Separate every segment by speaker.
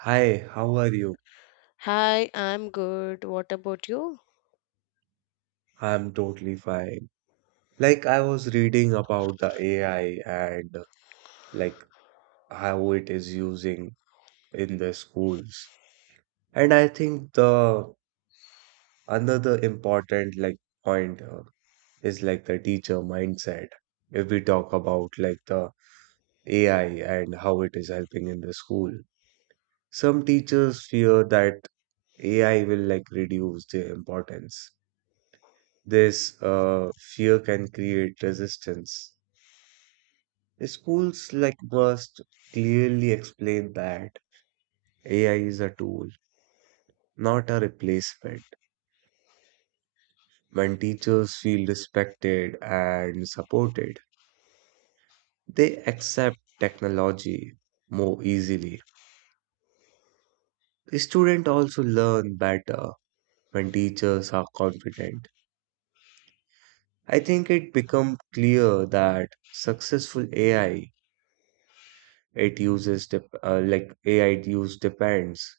Speaker 1: Hi, how are you?
Speaker 2: Hi, I'm good. What about you?
Speaker 1: I'm totally fine. Like, I was reading about the AI and like how it is using in the schools. And I think the another important point is like the teacher mindset. If we talk about like the AI and how it is helping in the school, some teachers fear that AI will like reduce their importance. This fear can create resistance. Schools like must clearly explain that AI is a tool, not a replacement. When teachers feel respected and supported, they accept technology more easily. Students also learn better when teachers are confident. I think it becomes clear that successful AI it uses dep uh, like AI use depends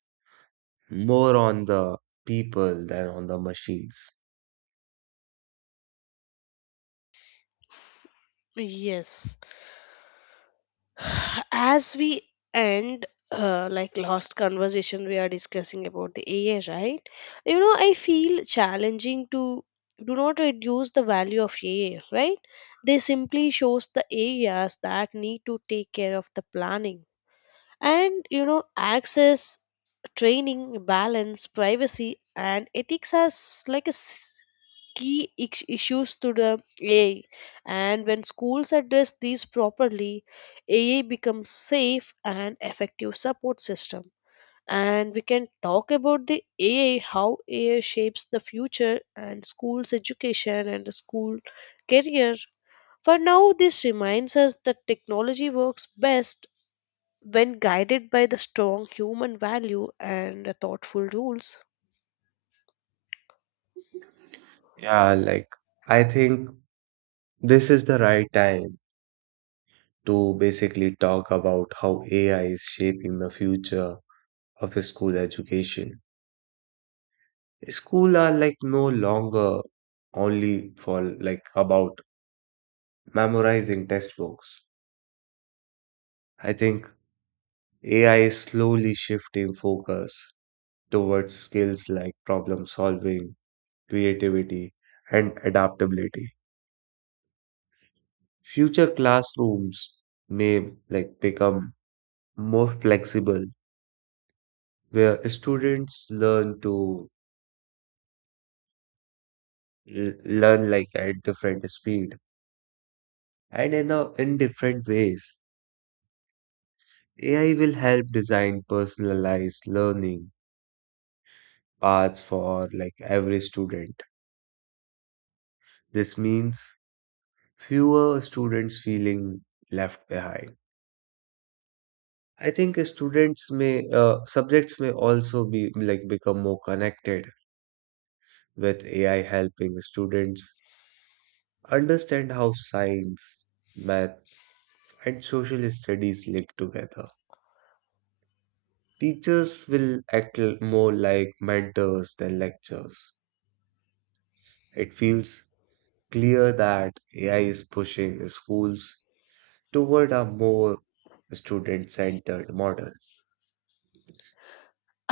Speaker 1: more on the people than on the machines.
Speaker 2: Yes. As we like last conversation we are discussing about the AI, right? You know, I feel challenging to do not reduce the value of AI, right? They simply shows the areas that need to take care of the planning. And you know, access, training, balance, privacy, and ethics are key issues to the AI. And when schools address these properly, AI becomes safe and effective support system. And we can talk about the AI, how AI shapes the future and schools education and the school career. For now, this reminds us that technology works best when guided by the strong human value and the thoughtful rules.
Speaker 1: Yeah, like I think this is the right time to basically talk about how AI is shaping the future of school education. School are like no longer only for like about memorizing textbooks. I think AI is slowly shifting focus towards skills like problem solving, creativity, and adaptability. Future classrooms may like become more flexible where students learn to learn like at different speed and in different ways. AI will help design personalized learning paths for like every student. This means fewer students feeling left behind. I think students may subjects may also be like become more connected with AI helping students understand how science, math, and social studies link together. Teachers will act more like mentors than lectures. It feels clear that AI is pushing schools toward a more student-centered model.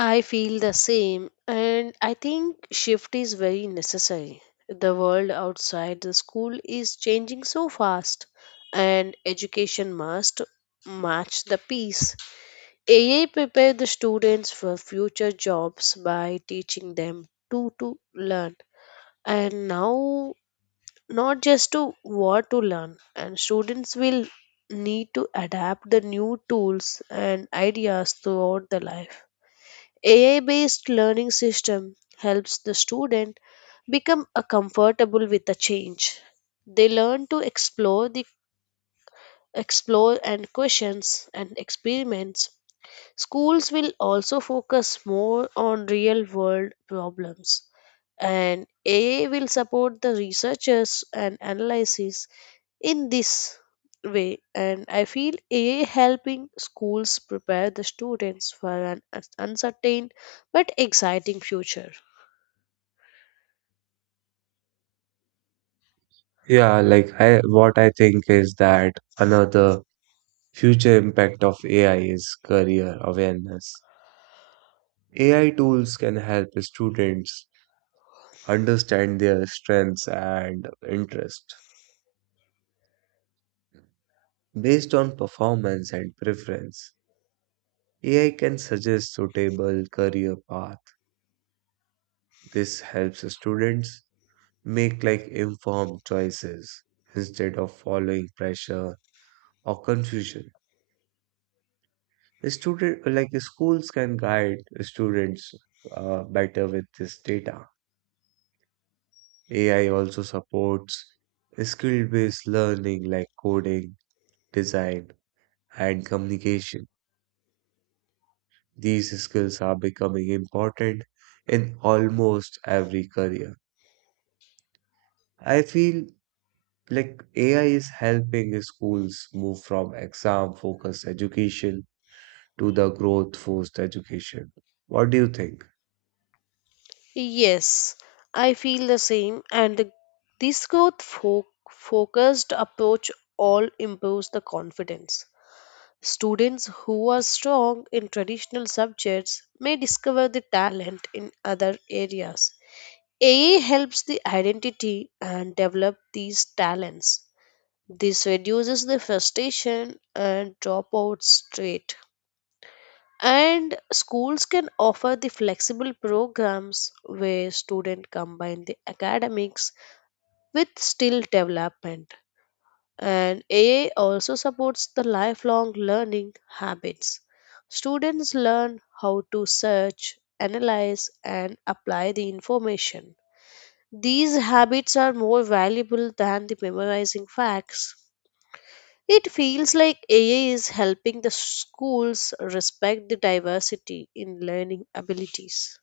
Speaker 2: I feel the same, and I think shift is very necessary. The world outside the school is changing so fast, and education must match the pace. AI prepare the students for future jobs by teaching them to learn. And now not just to what to learn, and students will need to adapt the new tools and ideas throughout the life. AI based learning system helps the student become a comfortable with the change. They learn to explore the explore and questions and experiments. Schools will also focus more on real world problems, and AI will support the researchers and analysis in this way. And I feel AI helping schools prepare the students for an uncertain but exciting future.
Speaker 1: Yeah, what I think is that another future impact of AI is career awareness. AI tools can help students understand their strengths and interests based on performance and preference. AI can suggest suitable career path. This helps students make like informed choices instead of following pressure or confusion. Student like Schools can guide students better with this data. AI also supports skill-based learning like coding, design, and communication. These skills are becoming important in almost every career. I feel like AI is helping schools move from exam focused education to the growth forced education. What do you think?
Speaker 2: Yes, I feel the same, and this growth focused approach all improves the confidence. Students who are strong in traditional subjects may discover the talent in other areas. AI helps the identity and develop these talents. This reduces the frustration and dropouts rate. And schools can offer the flexible programs where students combine the academics with skill development. And AA also supports the lifelong learning habits. Students learn how to search, analyze, and apply the information. These habits are more valuable than the memorizing facts. It feels like AA is helping the schools respect the diversity in learning abilities.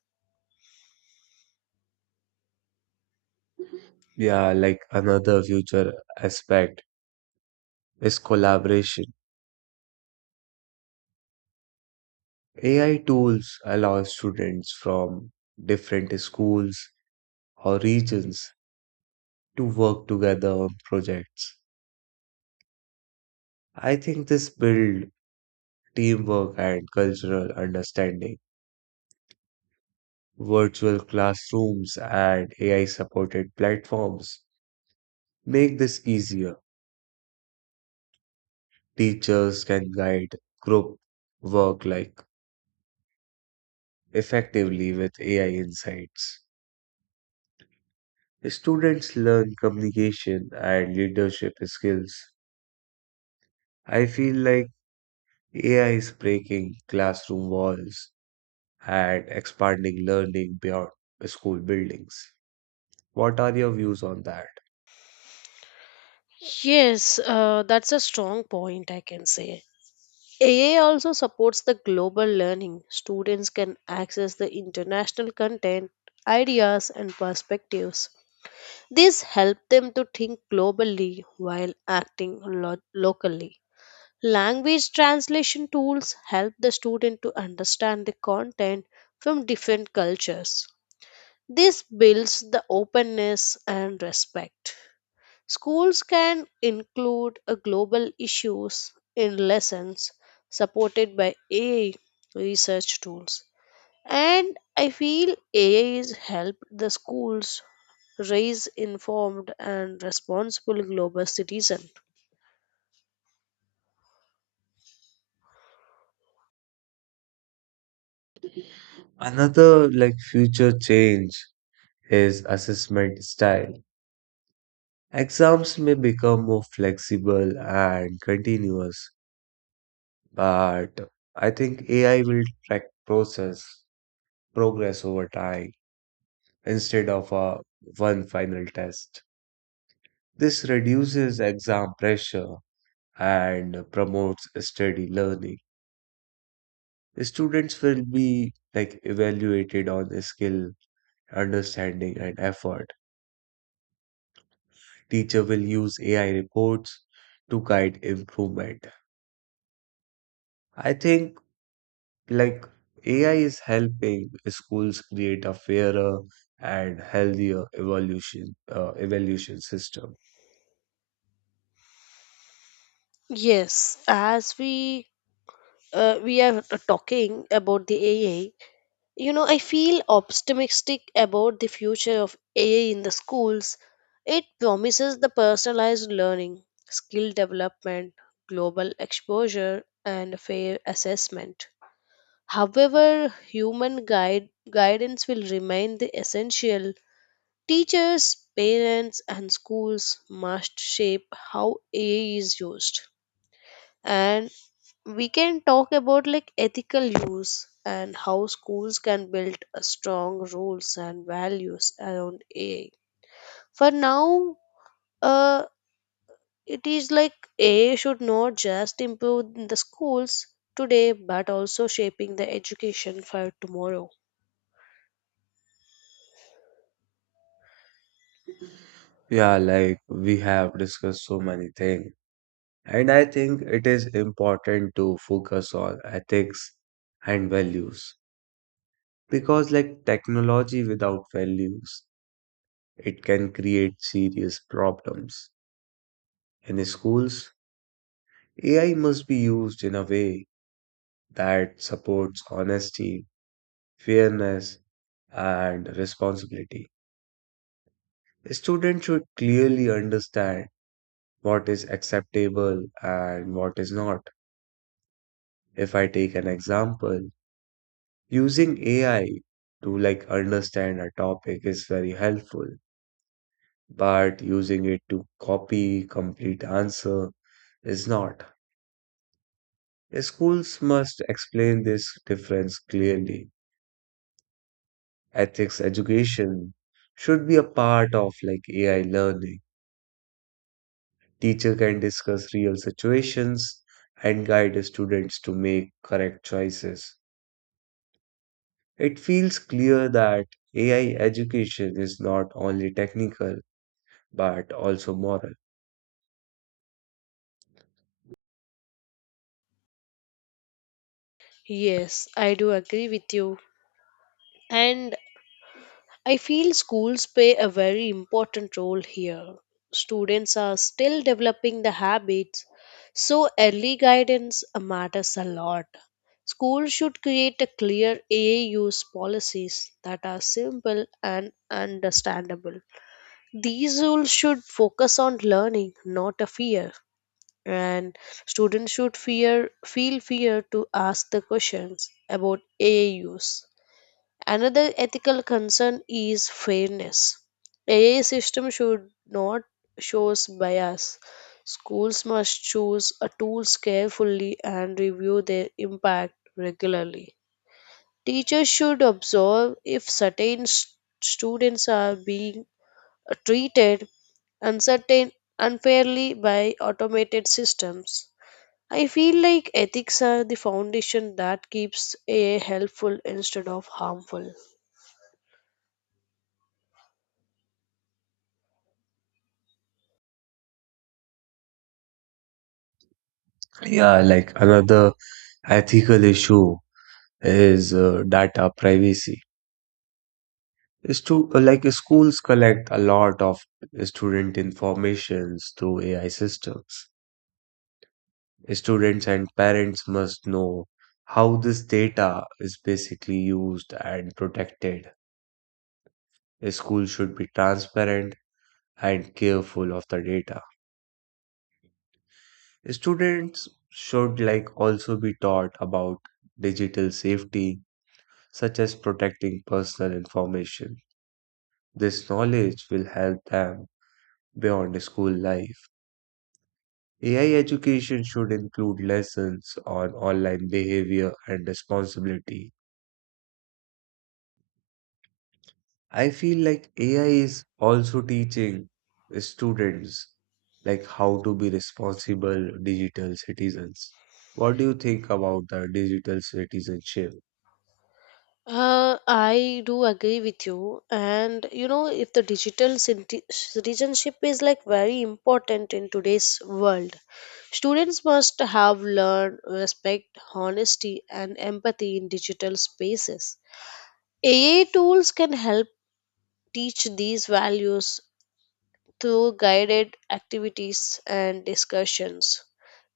Speaker 1: Yeah, like another future aspect is collaboration. AI tools allow students from different schools or regions to work together on projects. I think this build teamwork and cultural understanding. Virtual classrooms and AI supported platforms make this easier. Teachers can guide group work like effectively with AI insights. Students learn communication and leadership skills. I feel like AI is breaking classroom walls and expanding learning beyond school buildings. What are your views on that?
Speaker 2: Yes, that's a strong point, I can say. AA also supports the global learning. Students can access the international content, ideas, and perspectives. This helps them to think globally while acting locally. Language translation tools help the student to understand the content from different cultures. This builds the openness and respect. Schools can include a global issues in lessons supported by AI research tools. And I feel AI is help the schools raise informed and responsible global citizen.
Speaker 1: Another like future change is assessment style. Exams may become more flexible and continuous. But I think AI will track process progress over time instead of a one final test. This reduces exam pressure and promotes steady learning. Students will be like evaluated on the skill, understanding, and effort. Teacher will use AI reports to guide improvement. I think like AI is helping schools create a fairer and healthier evolution evaluation system.
Speaker 2: Yes, as we are talking about the AI. You know, I feel optimistic about the future of AI in the schools. It promises the personalized learning, skill development, global exposure, and fair assessment. However, guidance will remain the essential. Teachers, parents, and schools must shape how AI is used, and we can talk about like ethical use and how schools can build a strong rules and values around AI. For now, uh, it is like AI should not just improve in the schools today but also shaping the education for tomorrow.
Speaker 1: Yeah, like we have discussed so many things, and I think it is important to focus on ethics and values because, like technology without values, it can create serious problems. In schools, AI must be used in a way that supports honesty, fairness, and responsibility. Students should clearly understand what is acceptable and what is not. If I take an example, using AI to like understand a topic is very helpful, but using it to copy complete answer is not. Schools must explain this difference clearly. Ethics education should be a part of like AI learning. Teacher can discuss real situations and guide students to make correct choices. It feels clear that AI education is not only technical but also moral.
Speaker 2: Yes, I do agree with you. And I feel schools play a very important role here. Students are still developing the habits, so early guidance matters a lot. Schools should create a clear AA use policies that are simple and understandable. These rules should focus on learning, not a fear. And students should feel fear to ask the questions about AA use. Another ethical concern is fairness. AI system should not show bias. Schools must choose a tools carefully and review their impact regularly. Teachers should observe if certain students are being treated uncertain unfairly by automated systems. I feel like ethics are the foundation that keeps AI helpful instead of harmful.
Speaker 1: Yeah, like another ethical issue is data privacy. Schools collect a lot of student informations through AI systems. Students and parents must know how this data is basically used and protected. School should be transparent and careful of the data. Students should like also be taught about digital safety, such as protecting personal information. This knowledge will help them beyond school life. AI education should include lessons on online behavior and responsibility. I feel like AI is also teaching students like how to be responsible digital citizens. What do you think about the digital citizenship?
Speaker 2: I do agree with you, and you know, if the digital citizenship is like very important in today's world, students must have learned respect, honesty, and empathy in digital spaces. AI tools can help teach these values through guided activities and discussions.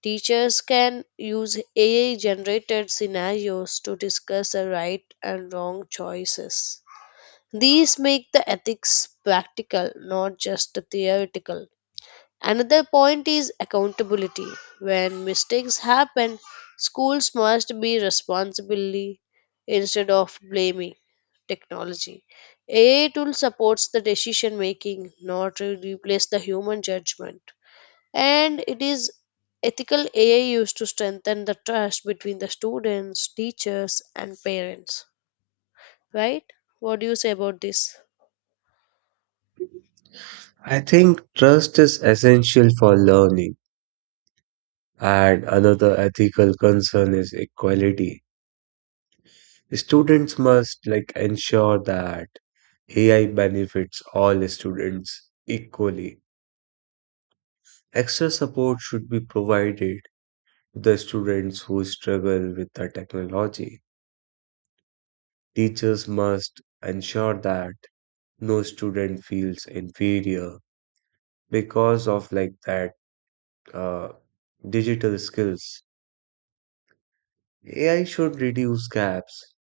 Speaker 2: Teachers can use AI generated scenarios to discuss the right and wrong choices. These make the ethics practical, not just theoretical. Another point is accountability. When mistakes happen, schools must be responsible instead of blaming technology. AI tool supports the decision making, not to replace the human judgment. And it is ethical AI used to strengthen the trust between the students, teachers, and parents. Right? What do you say about this?
Speaker 1: I think trust is essential for learning, and another ethical concern is equality. Students must like ensure that AI benefits all students equally. Extra support should be provided the students who struggle with the technology. Teachers must ensure that no student feels inferior because of like that uh, digital skills. AI should reduce gaps,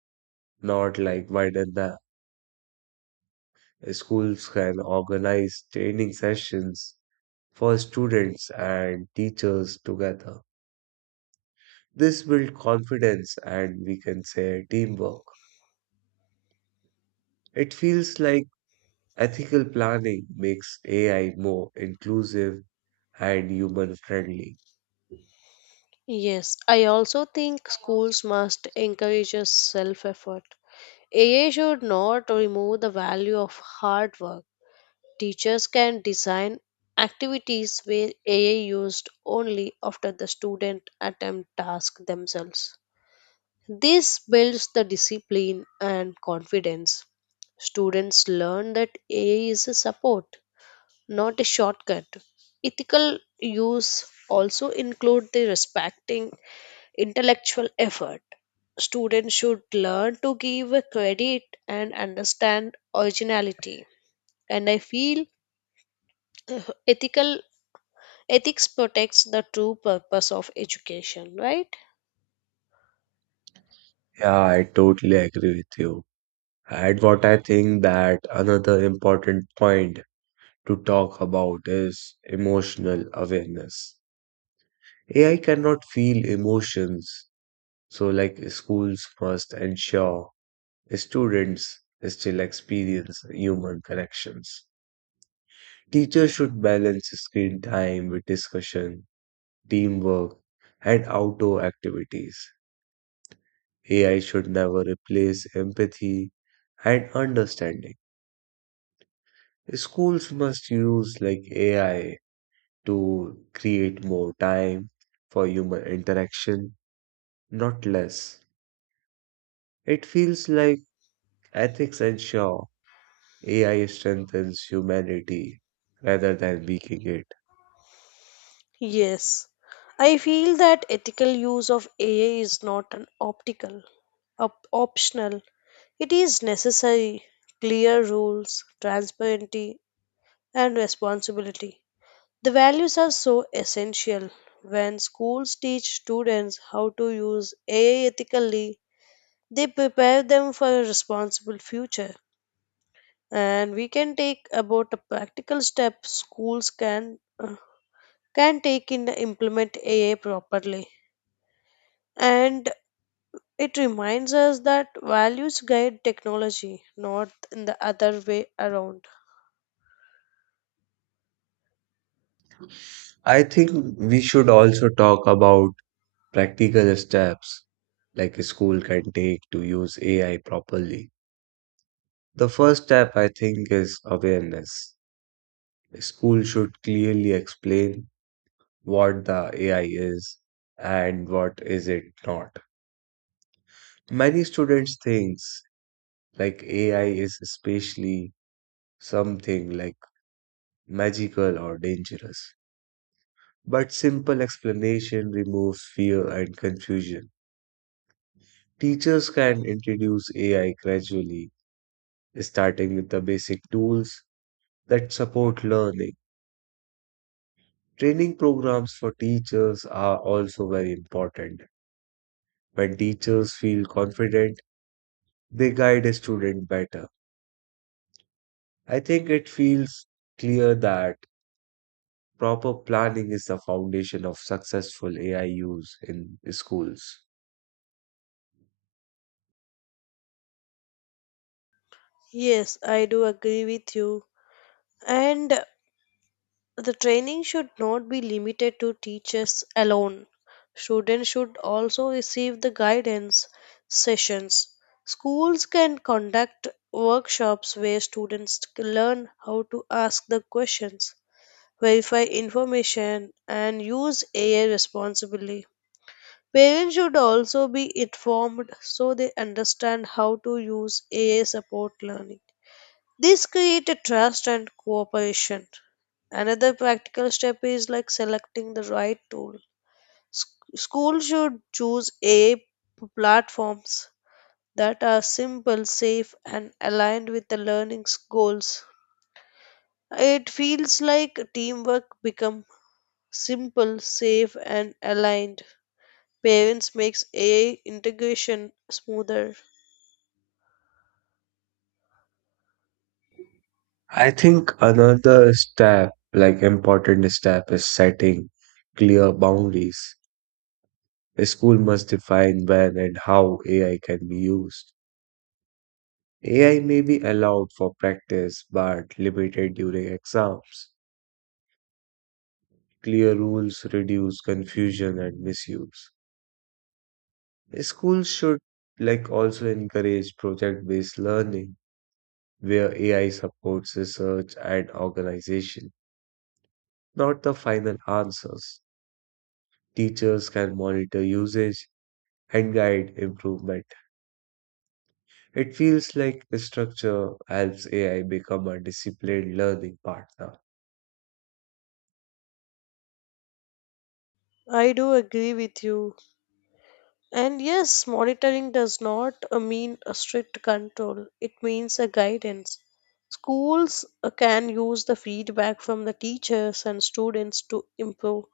Speaker 1: not like widen them. Schools can organize training sessions for students and teachers together. This builds confidence and we can say teamwork. It feels like ethical planning makes AI more inclusive and human friendly.
Speaker 2: Yes, I also think schools must encourage self effort. AI should not remove the value of hard work. Teachers can design activities where AI used only after the student attempt task themselves. This builds the discipline and confidence. Students learn that AI is a support, not a shortcut. Ethical use also include the respecting intellectual effort. Students should learn to give a credit and understand originality. And I feel ethical ethics protects the true purpose of education, right?
Speaker 1: Yeah, I totally agree with you. And what I think that another important point to talk about is emotional awareness. AI cannot feel emotions, so like schools must ensure students still experience human connections. Teachers should balance screen time with discussion, teamwork, and outdoor activities. AI should never replace empathy and understanding. Schools must use like AI to create more time for human interaction, not less. It feels like ethics ensure AI strengthens humanity rather than weakening it.
Speaker 2: Yes, I feel that ethical use of AI is not an optional. It is necessary. Clear rules, transparency, and responsibility. The values are so essential. When schools teach students how to use AI ethically, they prepare them for a responsible future. And we can take about a practical step schools can take in to implement AI properly. And it reminds us that values guide technology, not in the other way around.
Speaker 1: I think we should also talk about practical steps like a school can take to use AI properly. The first step, I think, is awareness. A school should clearly explain what the AI is and what is it not. Many students thinks like AI is especially something like magical or dangerous. But simple explanation removes fear and confusion. Teachers can introduce AI gradually, starting with the basic tools that support learning. Training programs for teachers are also very important. When teachers feel confident, they guide a student better. I think it feels clear that proper planning is the foundation of successful AI use in schools.
Speaker 2: Yes, I do agree with you. And the training should not be limited to teachers alone. Students should also receive the guidance sessions. Schools can conduct workshops where students learn how to ask the questions, verify information, and use AI responsibly. Parents should also be informed so they understand how to use AI support learning. This created trust and cooperation. Another practical step is like selecting the right tool. Sch- School should choose a platforms that are simple, safe, and aligned with the learning's goals. It feels like teamwork become simple, safe, and aligned. Parents makes AI integration smoother.
Speaker 1: I think another step, important step, is setting clear boundaries. A school must define when and how AI can be used. AI may be allowed for practice but limited during exams. Clear rules reduce confusion and misuse. Schools should like also encourage project-based learning where AI supports research and organization, not the final answers. Teachers can monitor usage and guide improvement. It feels like the structure helps AI become a disciplined learning partner.
Speaker 2: I do agree with you. And yes, monitoring does not mean a strict control, it means a guidance. Schools can use the feedback from the teachers and students to improve.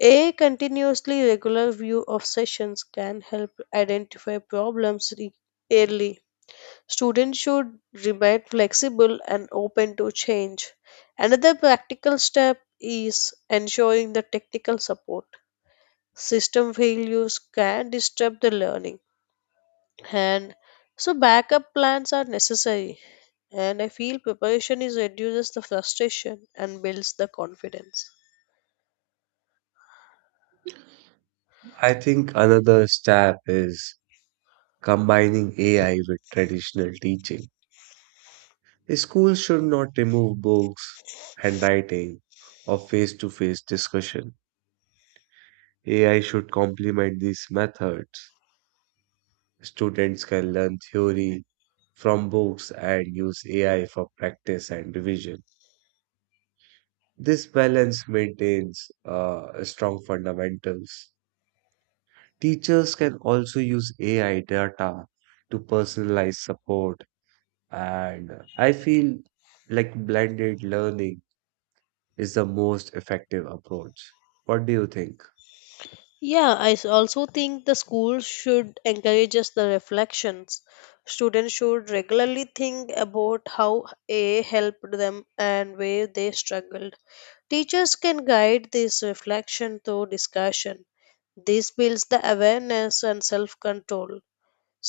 Speaker 2: A continuously regular view of sessions can help identify problems early. Students should remain flexible and open to change. Another practical step is ensuring the technical support. System failures can disturb the learning, and so backup plans are necessary. And I feel preparation is reduces the frustration and builds the confidence.
Speaker 1: I think another step is combining AI with traditional teaching. Schools should not remove books, handwriting, or face to face discussion. AI should complement these methods. Students can learn theory from books and use AI for practice and revision. This balance maintains strong fundamentals. Teachers can also use AI data to personalize support. And I feel like blended learning is the most effective approach. What do you think?
Speaker 2: Yeah, I also think the school should encourage us the reflections. Students should regularly think about how a helped them and where they struggled. Teachers can guide this reflection through discussion. This builds the awareness and self control.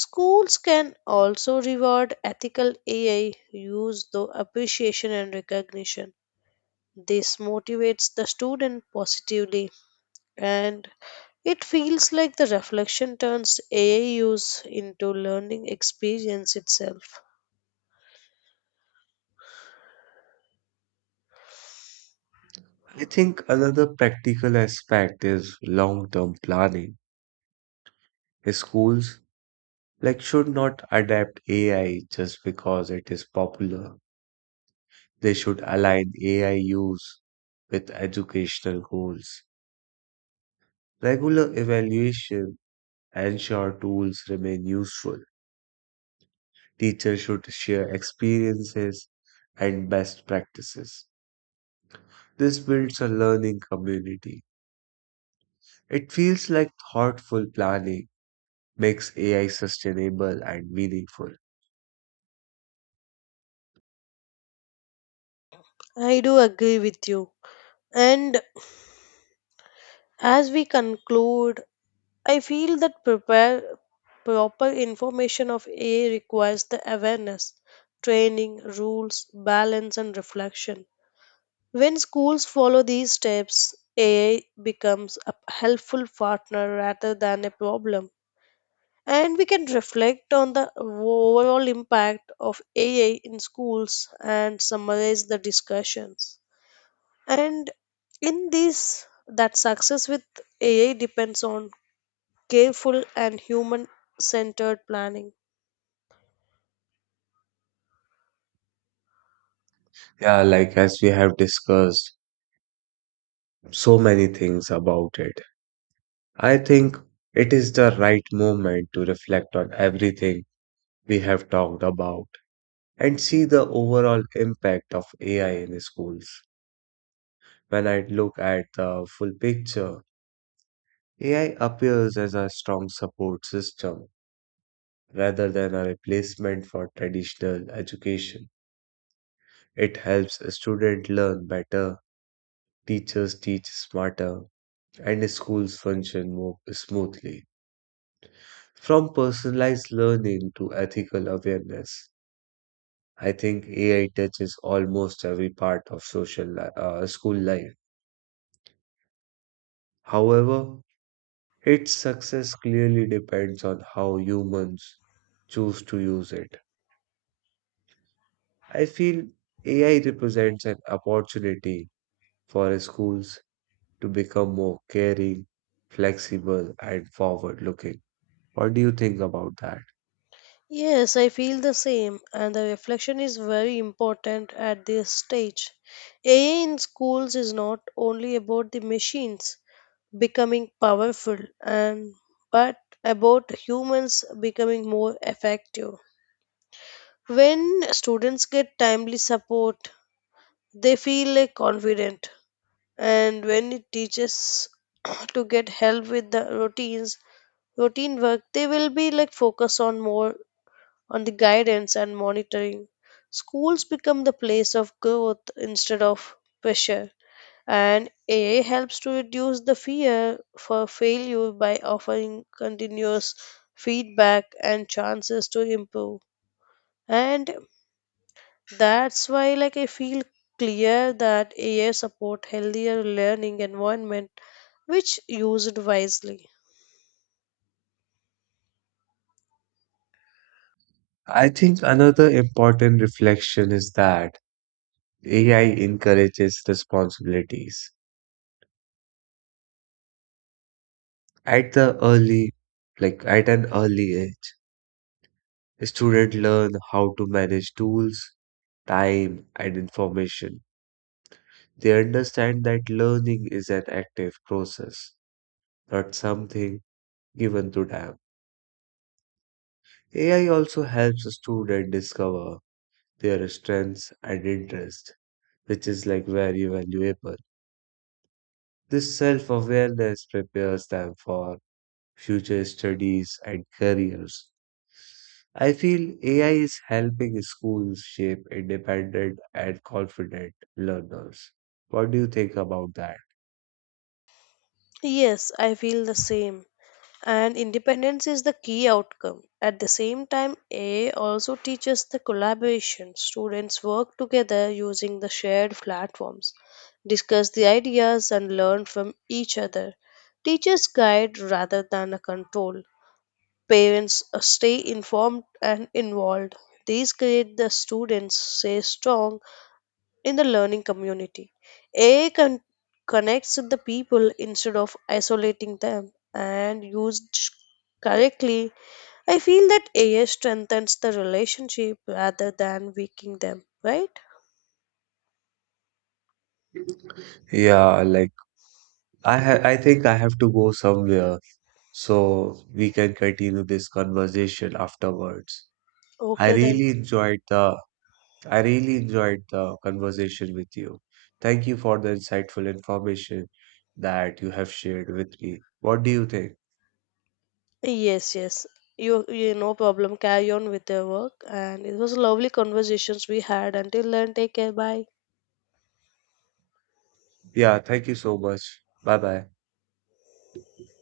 Speaker 2: Schools can also reward ethical AI use through appreciation and recognition. This motivates the student positively, and it feels like the reflection turns AI use into learning experience itself.
Speaker 1: I think another practical aspect is long-term planning. Schools like should not adapt AI just because it is popular. They should align AI use with educational goals. Regular evaluation ensure tools remain useful. Teachers should share experiences and best practices. This builds a learning community. It feels like thoughtful planning makes AI sustainable and meaningful.
Speaker 2: I do agree with you. And as we conclude, I feel that prepare proper information of AI requires the awareness, training, rules, balance and reflection. When schools follow these steps, AI becomes a helpful partner rather than a problem. And we can reflect on the overall impact of AI in schools and summarize the discussions. And in this, that success with AI depends on careful and human centered planning.
Speaker 1: Yeah, like as we have discussed so many things about it, I think it is the right moment to reflect on everything we have talked about and see the overall impact of AI in schools. When I look at the full picture, AI appears as a strong support system rather than a replacement for traditional education. It helps students learn better, teachers teach smarter, and schools function more smoothly. From personalized learning to ethical awareness, I think AI touches almost every part of school life. However, its success clearly depends on how humans choose to use it. I feel AI represents an opportunity for schools to become more caring, flexible, and forward looking. What do you think about that?
Speaker 2: Yes, I feel the same, and the reflection is very important at this stage. AI in schools is not only about the machines becoming powerful and but about humans becoming more effective. When students get timely support, they feel like confident, and when it teaches to get help with the routine work, they will be like focus on more on the guidance and monitoring. Schools become the place of growth instead of pressure. And AI helps to reduce the fear for failure by offering continuous feedback and chances to improve. And that's why like I feel clear that AI support healthier learning environment which used wisely.
Speaker 1: I think another important reflection is that AI encourages responsibilities. At the early, at an early age, students learn how to manage tools, time, and information. They understand that learning is an active process, not something given to them. AI also helps students discover their strengths and interests, which is like very valuable. This self awareness prepares them for future studies and careers. I feel AI is helping schools shape independent and confident learners. What do you think about that?
Speaker 2: Yes, I feel the same. And independence is the key outcome. At the same time, AI also teaches the collaboration. Students work together using the shared platforms, discuss the ideas, and learn from each other. Teachers guide rather than a control. Parents stay informed and involved. These create the students stay strong in the learning community. AI con- Connects the people instead of isolating them, and used correctly, I feel that AI strengthens the relationship rather than weakening them, right?
Speaker 1: Yeah, like I think I have to go somewhere, so we can continue this conversation afterwards. I
Speaker 2: Okay, then.
Speaker 1: really enjoyed the I really enjoyed the conversation with you. Thank you for the insightful information that you have shared with me. What do you think?
Speaker 2: Yes, yes. You no problem. Carry on with your work, and it was lovely conversations we had. Until then, take care. Bye.
Speaker 1: Yeah, thank you so much. Bye bye.